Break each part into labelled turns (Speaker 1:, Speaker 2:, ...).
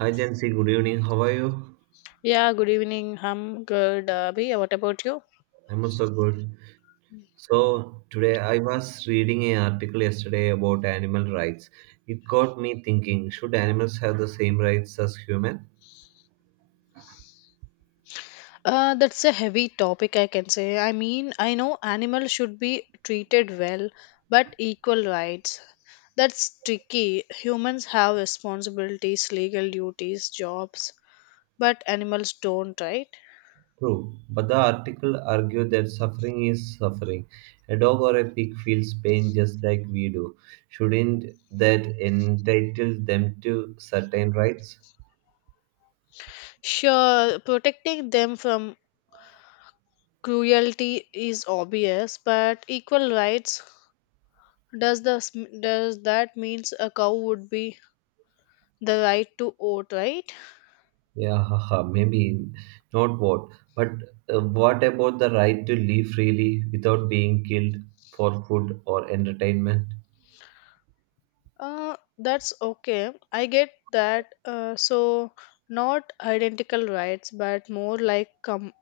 Speaker 1: Hi Jancy, good evening. How are you?
Speaker 2: Yeah, good evening. I'm good. Abhi, what about you?
Speaker 1: I'm also good. So today I was reading an article yesterday about animal rights. It got me thinking, should animals have the same rights as human?
Speaker 2: That's a heavy topic, I can say. I mean, I know animals should be treated well, but equal rights. That's tricky. Humans have responsibilities, legal duties, jobs, but animals don't, right?
Speaker 1: True, but the article argued that suffering is suffering. A dog or a pig feels pain just like we do. Shouldn't that entitle them to certain rights?
Speaker 2: Sure, protecting them from cruelty is obvious, but equal rights does the does that means a cow would be the right to vote, right?
Speaker 1: Yeah, haha, maybe not what, but what about the right to live freely without being killed for food or entertainment?
Speaker 2: That's okay. I get that. Not identical rights, but more like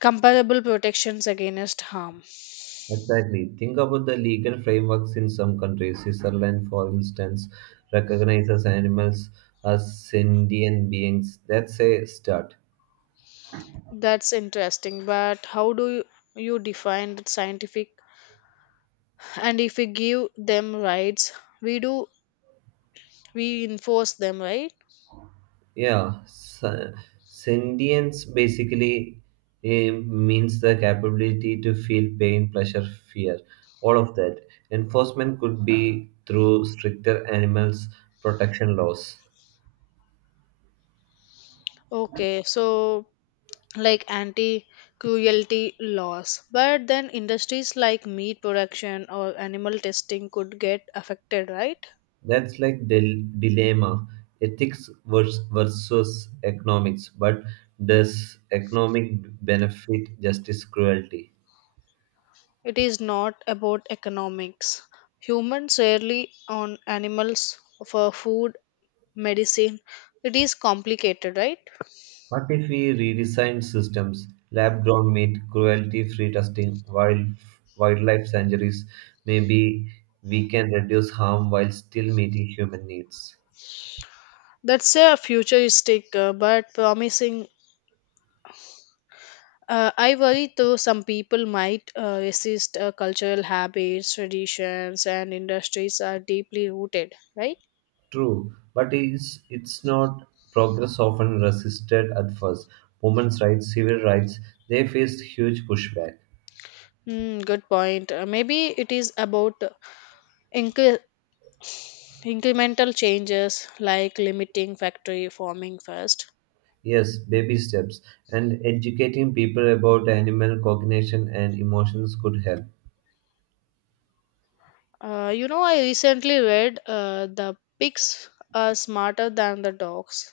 Speaker 2: comparable protections against harm.
Speaker 1: Exactly. Think about the legal frameworks in some countries. Switzerland, for instance, recognizes animals as sentient beings. That's a start.
Speaker 2: That's interesting. But you define that scientific? And if we give them rights, we do we enforce them, right?
Speaker 1: Yeah, sentience basically means the capability to feel pain, pleasure, fear, all of that. Enforcement could be through stricter animals protection laws.
Speaker 2: Okay. So, like anti cruelty laws, but then industries like meat production or animal testing could get affected, right?
Speaker 1: That's like the dilemma, ethics versus economics. But does economic benefit justice cruelty?
Speaker 2: It is not about economics. Humans rarely on animals for food, medicine. It is complicated, right?
Speaker 1: What if we redesign systems, lab grown meat, cruelty free testing, wildlife sanctuaries? Maybe we can reduce harm while still meeting human needs.
Speaker 2: That's a futuristic, but promising. I worry though, some people might resist, cultural habits, traditions, and industries are deeply rooted, right?
Speaker 1: True, but it's not progress often resisted at first. Women's rights, civil rights, they faced huge pushback.
Speaker 2: Hmm, good point. Maybe it is about, incre- incremental changes like limiting factory farming first.
Speaker 1: Yes, baby steps, and educating people about animal cognition and emotions could help.
Speaker 2: I recently read, the pigs are smarter than the dogs.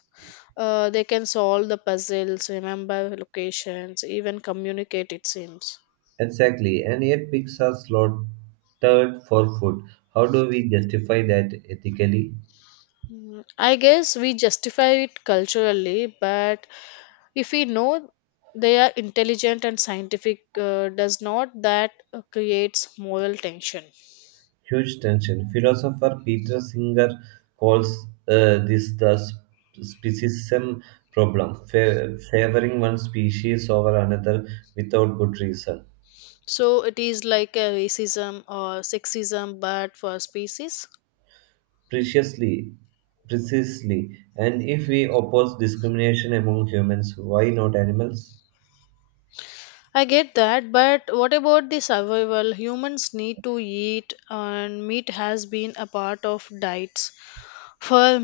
Speaker 2: They can solve the puzzles, remember locations, even communicate, it seems.
Speaker 1: Exactly, and yet pigs are slaughtered for food. How do we justify that ethically?
Speaker 2: Mm, I guess we justify it culturally, but if we know they are intelligent and scientific, does not that creates moral tension?
Speaker 1: Huge tension. Philosopher Peter Singer calls this the speciesism problem, favoring one species over another without good reason.
Speaker 2: So it is like a racism or sexism, but for species.
Speaker 1: Preciously, Precisely, and if we oppose discrimination among humans, why not animals?
Speaker 2: I get that, but what about the survival? Humans need to eat, and meat has been a part of diets for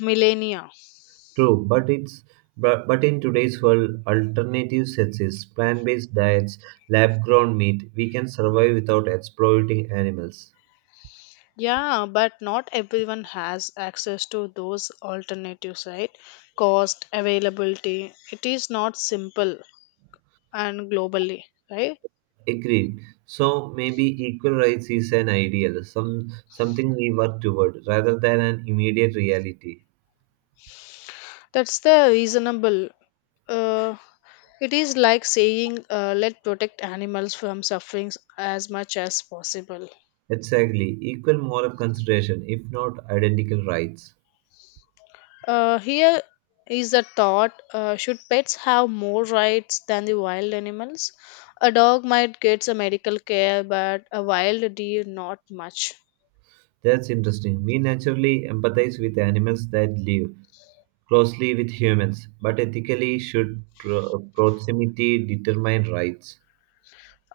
Speaker 2: millennia.
Speaker 1: True, but in today's world, alternatives exist. Plant-based diets, lab-grown meat, we can survive without exploiting animals.
Speaker 2: Yeah, but not everyone has access to those alternatives, right? Cost, availability. It is not simple and globally, right?
Speaker 1: Agreed. So maybe equal rights is an ideal, something we work toward rather than an immediate reality.
Speaker 2: That's the reasonable. Uh, it is like saying, let protect animals from suffering as much as possible.
Speaker 1: Exactly. Equal moral consideration, if not identical rights.
Speaker 2: Here is a thought, should pets have more rights than the wild animals? A dog might get some medical care, but a wild deer, not much.
Speaker 1: That's interesting. We naturally empathize with animals that live closely with humans, but ethically should proximity determine rights?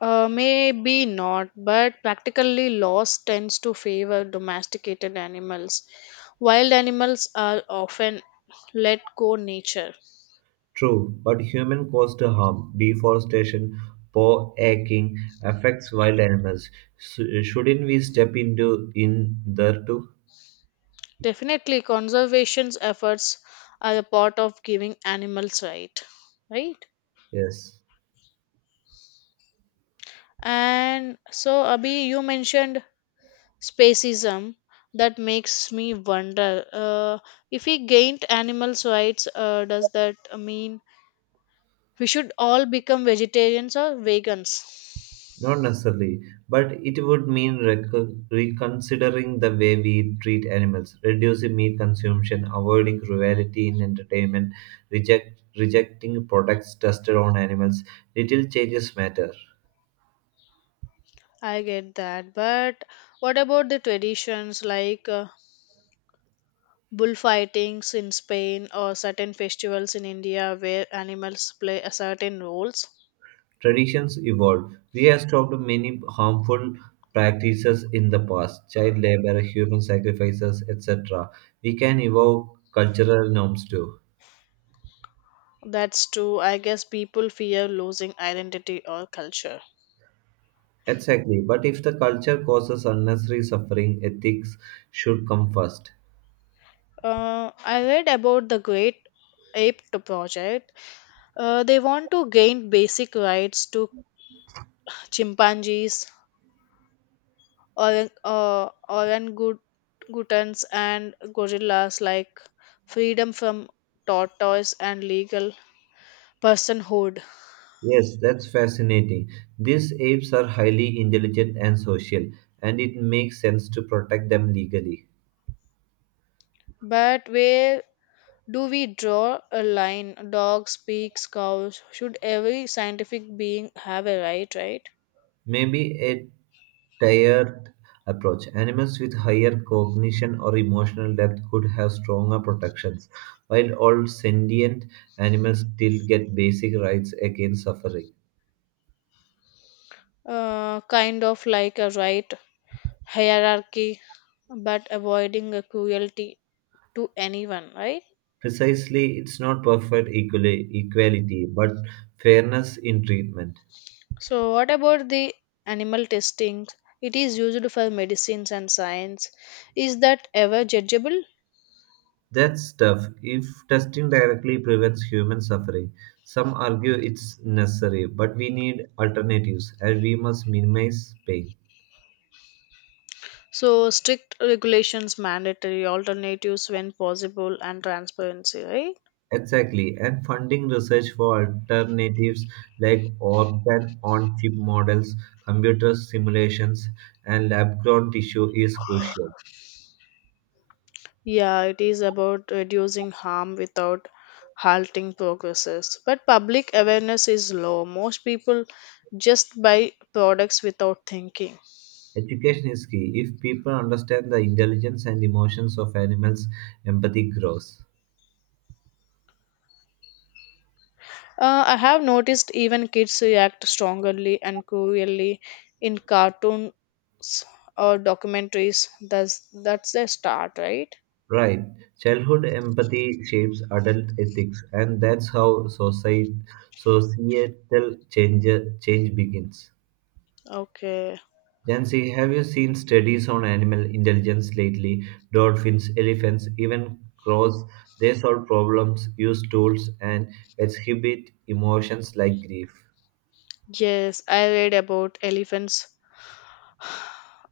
Speaker 2: Maybe not, but practically laws tends to favor domesticated animals. Wild animals are often let go nature.
Speaker 1: True, but human caused harm, deforestation, poor hacking affects wild animals. Shouldn't we step into in there too?
Speaker 2: Definitely, conservation efforts are a part of giving animals right, right?
Speaker 1: Yes.
Speaker 2: And so, Abhi, you mentioned spacism, that makes me wonder, if we gained animals rights, does that mean we should all become vegetarians or vegans?
Speaker 1: Not necessarily, but it would mean reconsidering the way we treat animals, reducing meat consumption, avoiding cruelty in entertainment, rejecting products tested on animals. Little changes matter.
Speaker 2: I get that, but what about the traditions like, bullfightings in Spain or certain festivals in India where animals play a certain roles?
Speaker 1: Traditions evolve. We have stopped many harmful practices in the past child labor, human sacrifices, etc. We can evoke cultural norms too.
Speaker 2: That's true. I guess people fear losing identity or culture.
Speaker 1: Exactly. But if the culture causes unnecessary suffering, ethics should come first.
Speaker 2: I read about the Great Ape Project. They want to gain basic rights to chimpanzees, orangutans, and gorillas, like freedom from tortoise and legal personhood.
Speaker 1: Yes, that's fascinating. These apes are highly intelligent and social, and it makes sense to protect them legally.
Speaker 2: But where do we draw a line? Dogs, pigs, cows. Should every scientific being have a right, right?
Speaker 1: Maybe a tiered approach. Animals with higher cognition or emotional depth could have stronger protections, while all sentient animals still get basic rights against suffering.
Speaker 2: Kind of like a right hierarchy but avoiding a cruelty to anyone, right?
Speaker 1: Precisely, it's not perfect equality, but fairness in treatment.
Speaker 2: So, what about the animal testing? It is used for medicines and science. Is that ever judgeable?
Speaker 1: That's tough. If testing directly prevents human suffering, some argue it's necessary, but we need alternatives and we must minimize pain.
Speaker 2: So, strict regulations, mandatory alternatives when possible, and transparency, right?
Speaker 1: Exactly, and funding research for alternatives like organ on chip models, computer simulations, and lab grown tissue is crucial.
Speaker 2: Yeah, it is about reducing harm without halting progresses. But public awareness is low. Most people just buy products without thinking.
Speaker 1: Education is key. If people understand the intelligence and emotions of animals, empathy grows.
Speaker 2: I have noticed even kids react strongly and cruelly in cartoons or documentaries. That's their start, right?
Speaker 1: Right. Childhood empathy shapes adult ethics, and that's how societal change begins.
Speaker 2: Okay.
Speaker 1: Jancy, have you seen studies on animal intelligence lately? Dolphins, elephants, even crows, they solve problems, use tools, and exhibit emotions like grief.
Speaker 2: Yes, I read about elephants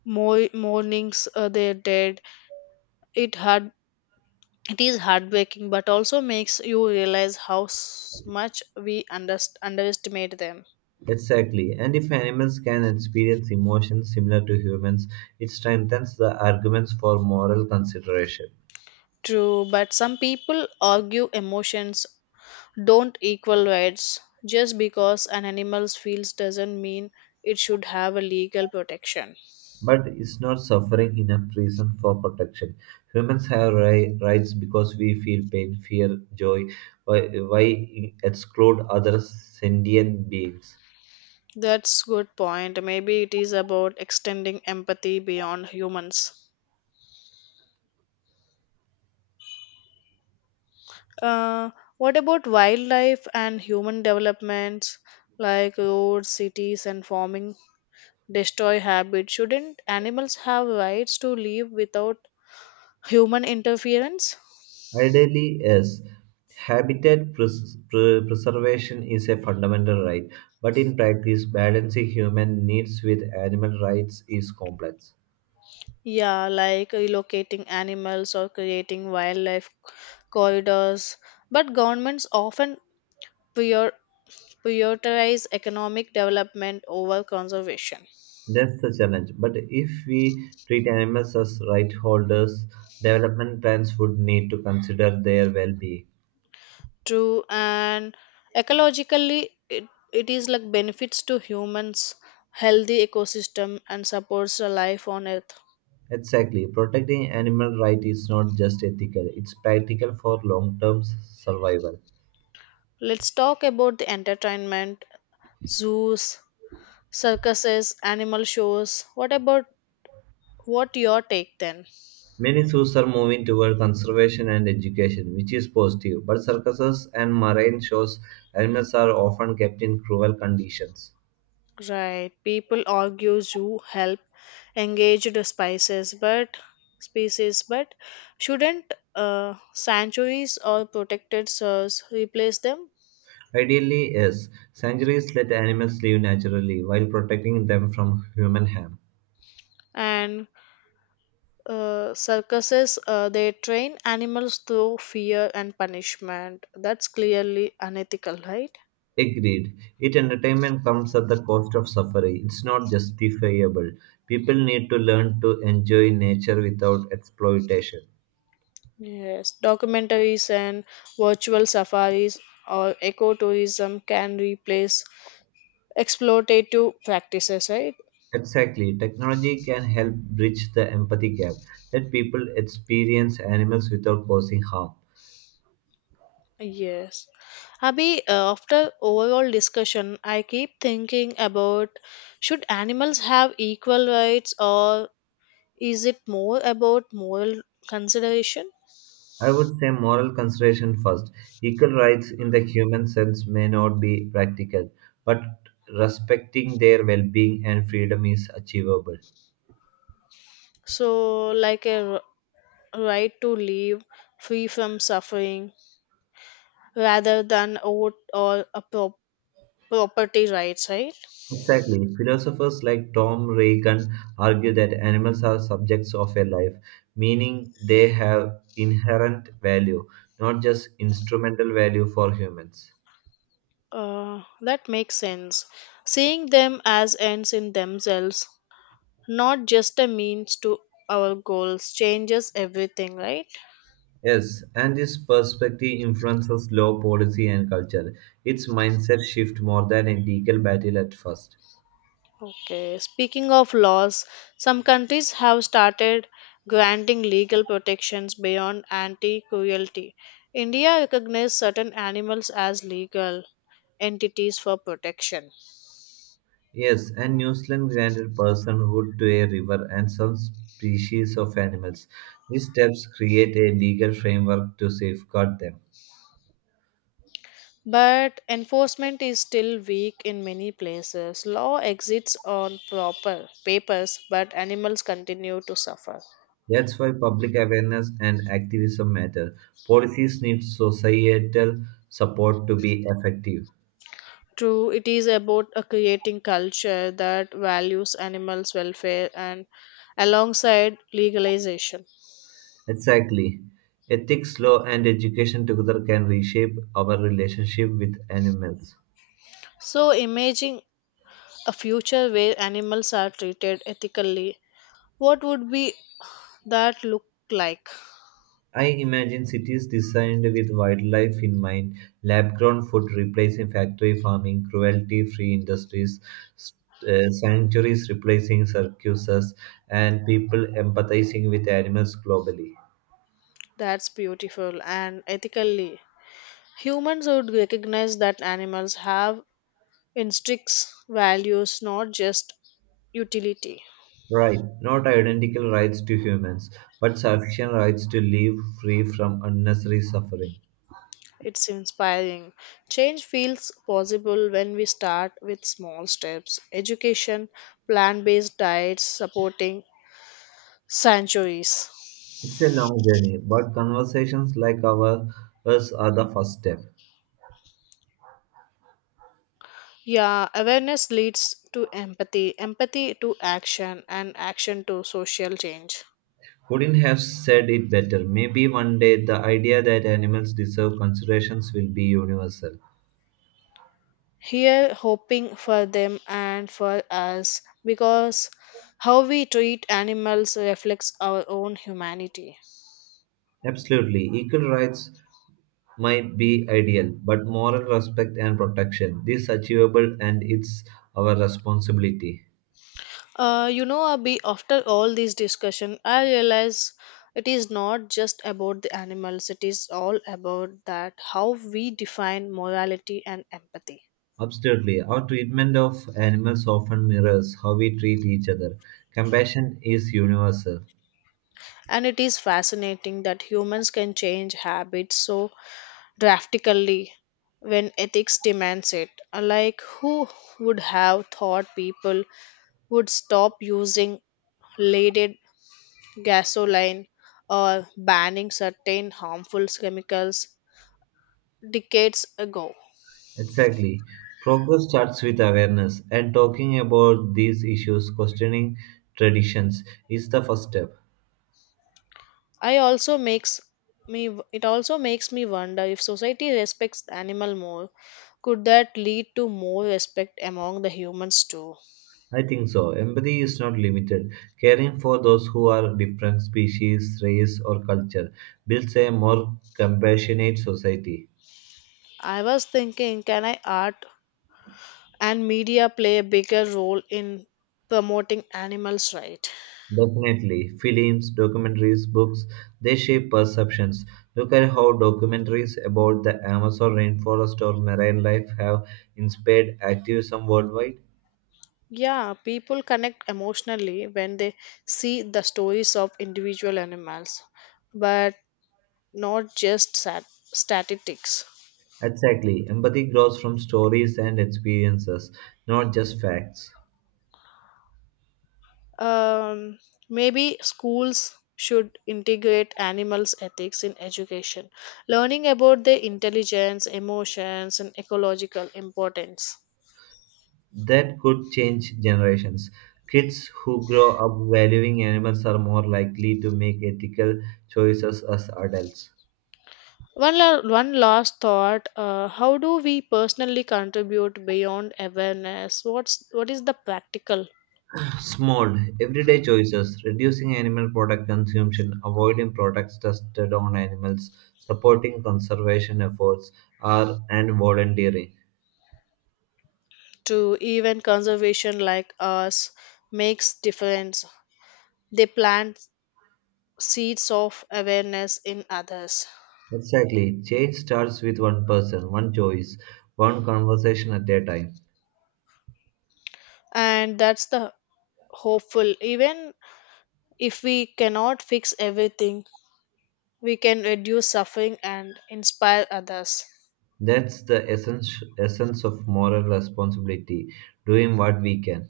Speaker 2: more mornings, they're dead. It hard it is heartbreaking, but also makes you realize how much we underestimate them.
Speaker 1: Exactly. And if animals can experience emotions similar to humans, it strengthens the arguments for moral consideration.
Speaker 2: True, but some people argue emotions don't equal rights. Just because an animal feels doesn't mean it should have a legal protection.
Speaker 1: But is not suffering enough reason for protection? Humans have rights because we feel pain, fear, joy. Why, why exclude other sentient beings?
Speaker 2: That's good point. Maybe it is about extending empathy beyond humans. Uh, what about wildlife and human developments like roads, cities, and farming destroy habits? Shouldn't animals have rights to live without human interference?
Speaker 1: Ideally, yes. Habitat preservation is a fundamental right, but in practice, balancing human needs with animal rights is complex.
Speaker 2: Yeah, like relocating animals or creating wildlife corridors. But governments often prior- prioritize economic development over conservation.
Speaker 1: That's the challenge. But if we treat animals as right holders, development plans would need to consider their well being.
Speaker 2: True, and ecologically, it is like benefits to humans, healthy ecosystem, and supports the life on Earth.
Speaker 1: Exactly. Protecting animal rights is not just ethical, it's practical for long term survival.
Speaker 2: Let's talk about the entertainment, zoos, circuses, animal shows. What about what your take then?
Speaker 1: Many zoos are moving toward conservation and education, which is positive, but circuses and marine shows animals are often kept in cruel conditions.
Speaker 2: Right. People argue zoo help engaged spices, but species, but shouldn't, sanctuaries or protected zoos replace them?
Speaker 1: Ideally, yes, sanctuaries let animals live naturally while protecting them from human harm.
Speaker 2: And circuses, they train animals through fear and punishment. That's clearly unethical, right?
Speaker 1: Agreed. It entertainment comes at the cost of suffering. It's not justifiable. People need to learn to enjoy nature without exploitation.
Speaker 2: Yes. Documentaries and virtual safaris or ecotourism can replace exploitative practices, right?
Speaker 1: Exactly. Technology can help bridge the empathy gap. Let people experience animals without causing harm.
Speaker 2: Yes. Abhi, after overall discussion, I keep thinking about, should animals have equal rights or is it more about moral consideration?
Speaker 1: I would say moral consideration first. Equal rights in the human sense may not be practical, but respecting their well being and freedom is achievable.
Speaker 2: So, like right to live free from suffering rather than oath or a property rights, right?
Speaker 1: Exactly. Philosophers like Tom Reagan argue that animals are subjects of a life, meaning they have inherent value, not just instrumental value for humans.
Speaker 2: That makes sense. Seeing them as ends in themselves, not just a means to our goals, changes everything, right?
Speaker 1: Yes, and this perspective influences law, policy, and culture. Its mindset shift more than a legal battle at first.
Speaker 2: Okay, speaking of laws, some countries have started granting legal protections beyond anti cruelty. India recognizes certain animals as legal entities for protection,
Speaker 1: Yes, and New Zealand granted personhood to a river and some species of animals. These steps create a legal framework to safeguard them.
Speaker 2: but enforcement is still weak in many places. Law exists on proper papers, but animals continue to suffer.
Speaker 1: That's why public awareness and activism matter. Policies need societal support to be effective.
Speaker 2: True, it is about a creating culture that values animals' welfare and alongside legalization.
Speaker 1: Exactly. Ethics, law, and education together can reshape our relationship with animals.
Speaker 2: So, imagine a future where animals are treated ethically. What would be that look like?
Speaker 1: I imagine cities designed with wildlife in mind, lab grown food replacing factory farming, cruelty free industries, s- sanctuaries replacing circuses, and people empathizing with animals globally.
Speaker 2: That's beautiful and ethically. Humans would recognize that animals have instincts, values, not just utility.
Speaker 1: Right, not identical rights to humans, but sufficient rights to live free from unnecessary suffering.
Speaker 2: It's inspiring. Change feels possible when we start with small steps, education, plant based diets, supporting sanctuaries.
Speaker 1: It's a long journey, but conversations like ours are the first step.
Speaker 2: Yeah, awareness leads to empathy, empathy to action, and action to social change.
Speaker 1: Couldn't have said it better. Maybe one day the idea that animals deserve considerations will be universal.
Speaker 2: Here, hoping for them and for us, because how we treat animals reflects our own humanity.
Speaker 1: Absolutely, equal rights might be ideal, but moral respect and protection this achievable and it's our responsibility.
Speaker 2: Abhi, after all this discussion, I realize it is not just about the animals, it is all about that how we define morality and empathy.
Speaker 1: Absolutely. Our treatment of animals often mirrors how we treat each other. Compassion is universal.
Speaker 2: And it is fascinating that humans can change habits so drastically when ethics demands it. Like, who would have thought people would stop using leaded gasoline or banning certain harmful chemicals decades ago?
Speaker 1: Exactly. Progress starts with awareness, and talking about these issues, questioning traditions, is the first step.
Speaker 2: I also makes me It also makes me wonder, if society respects the animal more, could that lead to more respect among the humans too?
Speaker 1: I think so. Empathy is not limited. Caring for those who are different species, race, or culture builds a more compassionate society.
Speaker 2: I was thinking, can I art and media play a bigger role in promoting animals rights.
Speaker 1: Definitely. Films, documentaries, books, they shape perceptions. Look at how documentaries about the Amazon rainforest or marine life have inspired activism worldwide.
Speaker 2: Yeah, people connect emotionally when they see the stories of individual animals, but not just statistics.
Speaker 1: Exactly. Empathy grows from stories and experiences, not just facts.
Speaker 2: um, Maybe schools should integrate animals ethics in education, learning about their intelligence emotions and ecological importance.
Speaker 1: That could change generations. Kids who grow up valuing animals are more likely to make ethical choices as adults.
Speaker 2: One last thought: how do we personally contribute beyond awareness? What is the practical
Speaker 1: Small, everyday choices, reducing animal product consumption, avoiding products tested on animals, supporting conservation efforts, are and volunteering.
Speaker 2: to even conservation like us makes difference? They plant seeds of awareness in others,
Speaker 1: Exactly. Change starts with one person, one choice, one conversation at a time.
Speaker 2: and that's the hopeful. Even if we cannot fix everything, we can reduce suffering and inspire others.
Speaker 1: That's the essence of moral responsibility, doing what we can.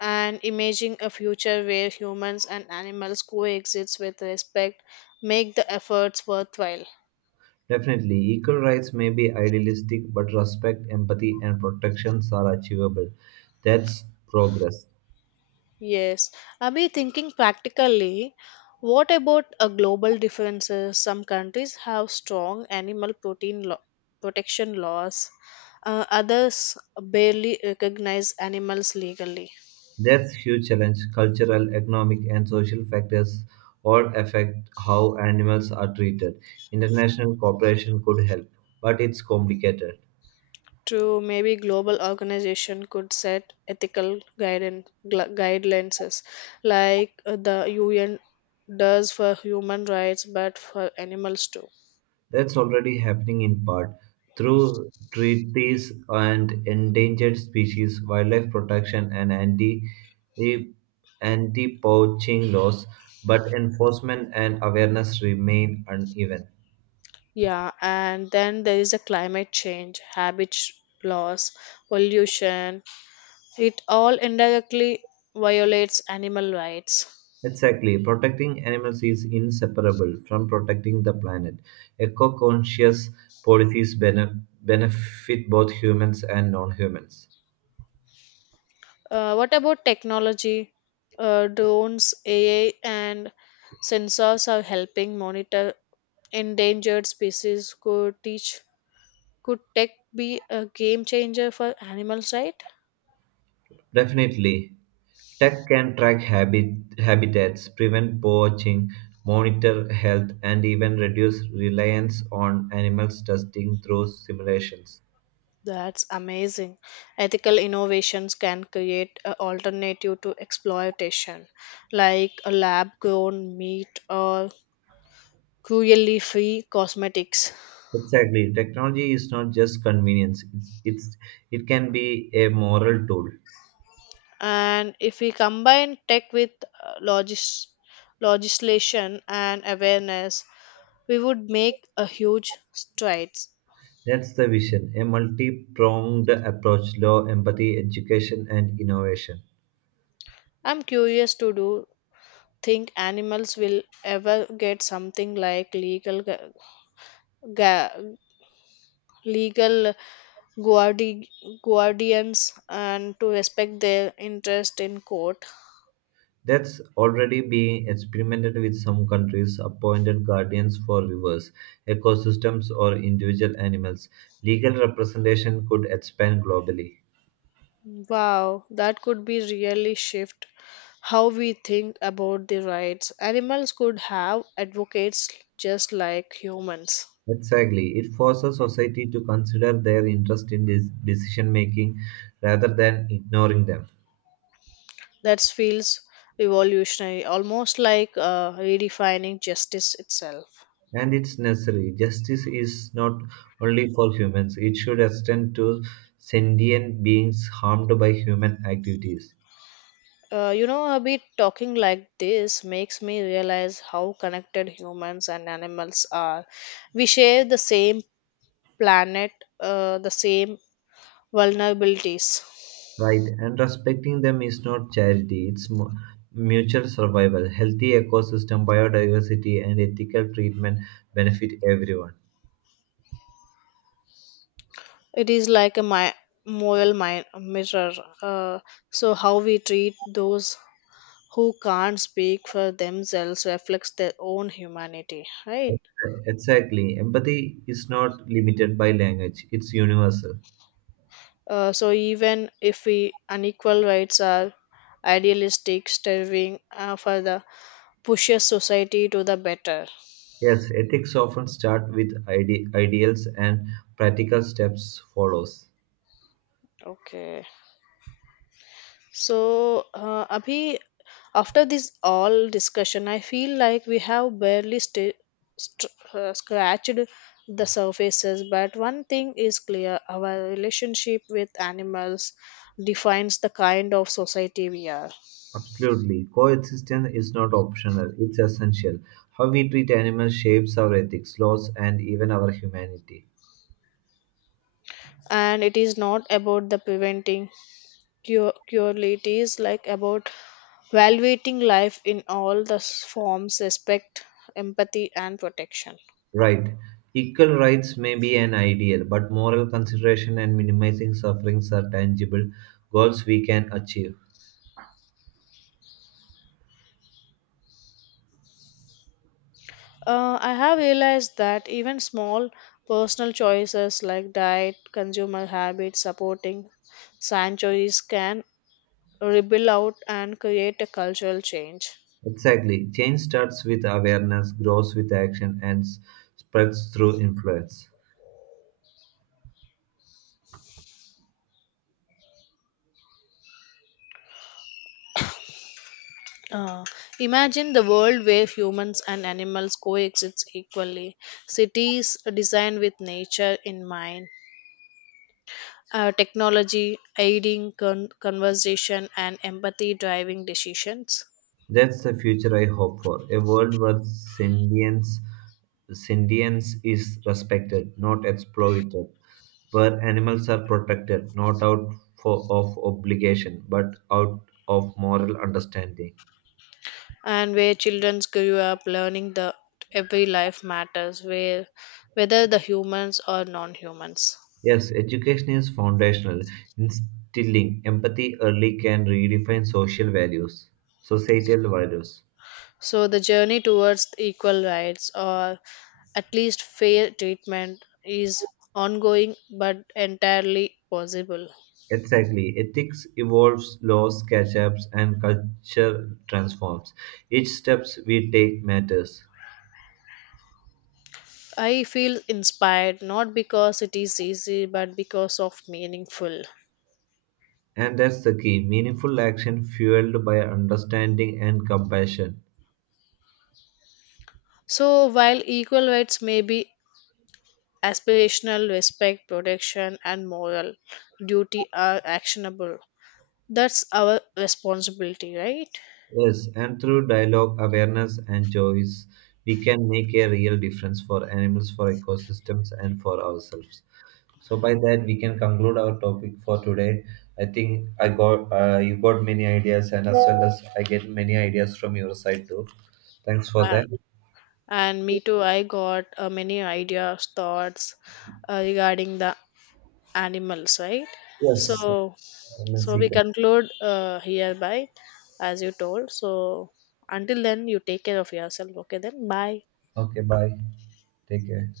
Speaker 2: And imagining a future where humans and animals coexist with respect make the efforts worthwhile.
Speaker 1: Definitely, equal rights may be idealistic, but respect, empathy, and protections are achievable. That's progress.
Speaker 2: Yes, Abhi, thinking practically, what about a global differences? Some countries have strong protection laws, others barely recognize animals legally.
Speaker 1: That's huge challenge. Cultural, economic, and social factors all affect how animals are treated. International cooperation could help, but it's complicated.
Speaker 2: True, maybe global organization could set ethical guidelines like, the UN does for human rights, but for animals too.
Speaker 1: That's already happening in part through treaties and endangered species, wildlife protection, and anti poaching laws, but enforcement and awareness remain uneven.
Speaker 2: Yeah, and then there is a climate change, loss, pollution. It all indirectly violates animal rights.
Speaker 1: Exactly. Protecting animals is inseparable from protecting the planet. Eco conscious policies benefit both humans and non humans.
Speaker 2: What about technology? Drones, AI, and sensors are helping monitor endangered species. Could tech be a game changer for animals, right?
Speaker 1: Definitely. Tech can track habitats, prevent poaching, monitor health, and even reduce reliance on animals testing through simulations.
Speaker 2: That's amazing. Ethical innovations can create an alternative to exploitation, like a lab grown meat or cruelty free cosmetics.
Speaker 1: Exactly. Technology is not just convenience, it can be a moral tool.
Speaker 2: And if we combine tech with, uh, logis- legislation and awareness, we would make a huge strides.
Speaker 1: That's the vision a multi pronged approach, law, empathy, education, and innovation.
Speaker 2: I'm curious to do think animals will ever get something like gu- legal guardi- guardians and to respect their interest in court?
Speaker 1: That's already being experimented with some countries, appointed guardians for rivers, ecosystems, or individual animals. Legal representation could expand globally.
Speaker 2: Wow, that could be really shift how we think about the rights. Animals could have advocates just like humans.
Speaker 1: Exactly. It forces society to consider their interest in this decision making rather than ignoring them.
Speaker 2: That feels revolutionary, almost like, redefining justice itself.
Speaker 1: And it's necessary. Justice is not only for humans, it should extend to sentient beings harmed by human activities.
Speaker 2: A bit talking like this makes me realize how connected humans and animals are. We share the same planet, the same vulnerabilities.
Speaker 1: Right, and respecting them is not charity, it's mutual survival. Healthy ecosystem, biodiversity, and ethical treatment benefit everyone.
Speaker 2: It is like a moral mirror. Uh, how we treat those who can't speak for themselves reflects their own humanity, right?
Speaker 1: Exactly. Empathy is not limited by language, it's universal.
Speaker 2: Even if we unequal rights are idealistic, striving for the pushes society to the better.
Speaker 1: Yes, ethics often start with ideals and practical steps follows.
Speaker 2: Okay, so, Abhi, after this all discussion I feel like we have barely scratched the surfaces, but one thing is clear, our relationship with animals defines the kind of society we are.
Speaker 1: Absolutely. Coexistence is not optional, it's essential. How we treat animals shapes our ethics, laws, and even our humanity.
Speaker 2: And it is not about the preventing cure purely, it is like about valuating life in all the forms, respect, empathy and protection.
Speaker 1: Right. Equal rights may be an ideal, but moral consideration and minimizing sufferings are tangible goals we can achieve.
Speaker 2: I have realized that even small personal choices like diet, consumer habits, supporting sanctuaries can ripple out and create a cultural change.
Speaker 1: Exactly. Change starts with awareness, grows with action, and spreads through influence.
Speaker 2: Uh, Imagine the world where humans and animals coexist equally, cities designed with nature in mind, technology aiding conversation and empathy driving decisions.
Speaker 1: That's the future I hope for a world where sentience is respected, not exploited where animals are protected not out for, of obligation but out of moral understanding.
Speaker 2: And where children grew up learning that every life matters, where whether the humans or non-humans.
Speaker 1: Yes, education is foundational. Instilling empathy early can redefine societal values.
Speaker 2: So the journey towards equal rights or at least fair treatment is ongoing but entirely possible.
Speaker 1: Exactly. Ethics evolves, laws catch up, and culture transforms. Each steps we take matters.
Speaker 2: I feel inspired, not because it is easy, but because of meaningful.
Speaker 1: And that's the key meaningful action fueled by understanding and compassion.
Speaker 2: So while equal rights may be aspirational, respect, protection and moral duty are actionable. That's our responsibility, right?
Speaker 1: Yes, and through dialogue, awareness, and choice, we can make a real difference for animals, for ecosystems, and for ourselves. So by that, we can conclude our topic for today. I think I got you got many ideas, and as well as I get many ideas from your side too. Thanks for
Speaker 2: Uh,
Speaker 1: that.
Speaker 2: and me too, I got many ideas, thoughts regarding the animals, right?
Speaker 1: Yes.
Speaker 2: So,
Speaker 1: Let's
Speaker 2: so
Speaker 1: see.
Speaker 2: we conclude hereby, as you told. So, until then, you take care of yourself. Okay, then, bye.
Speaker 1: Okay. Bye. Take care.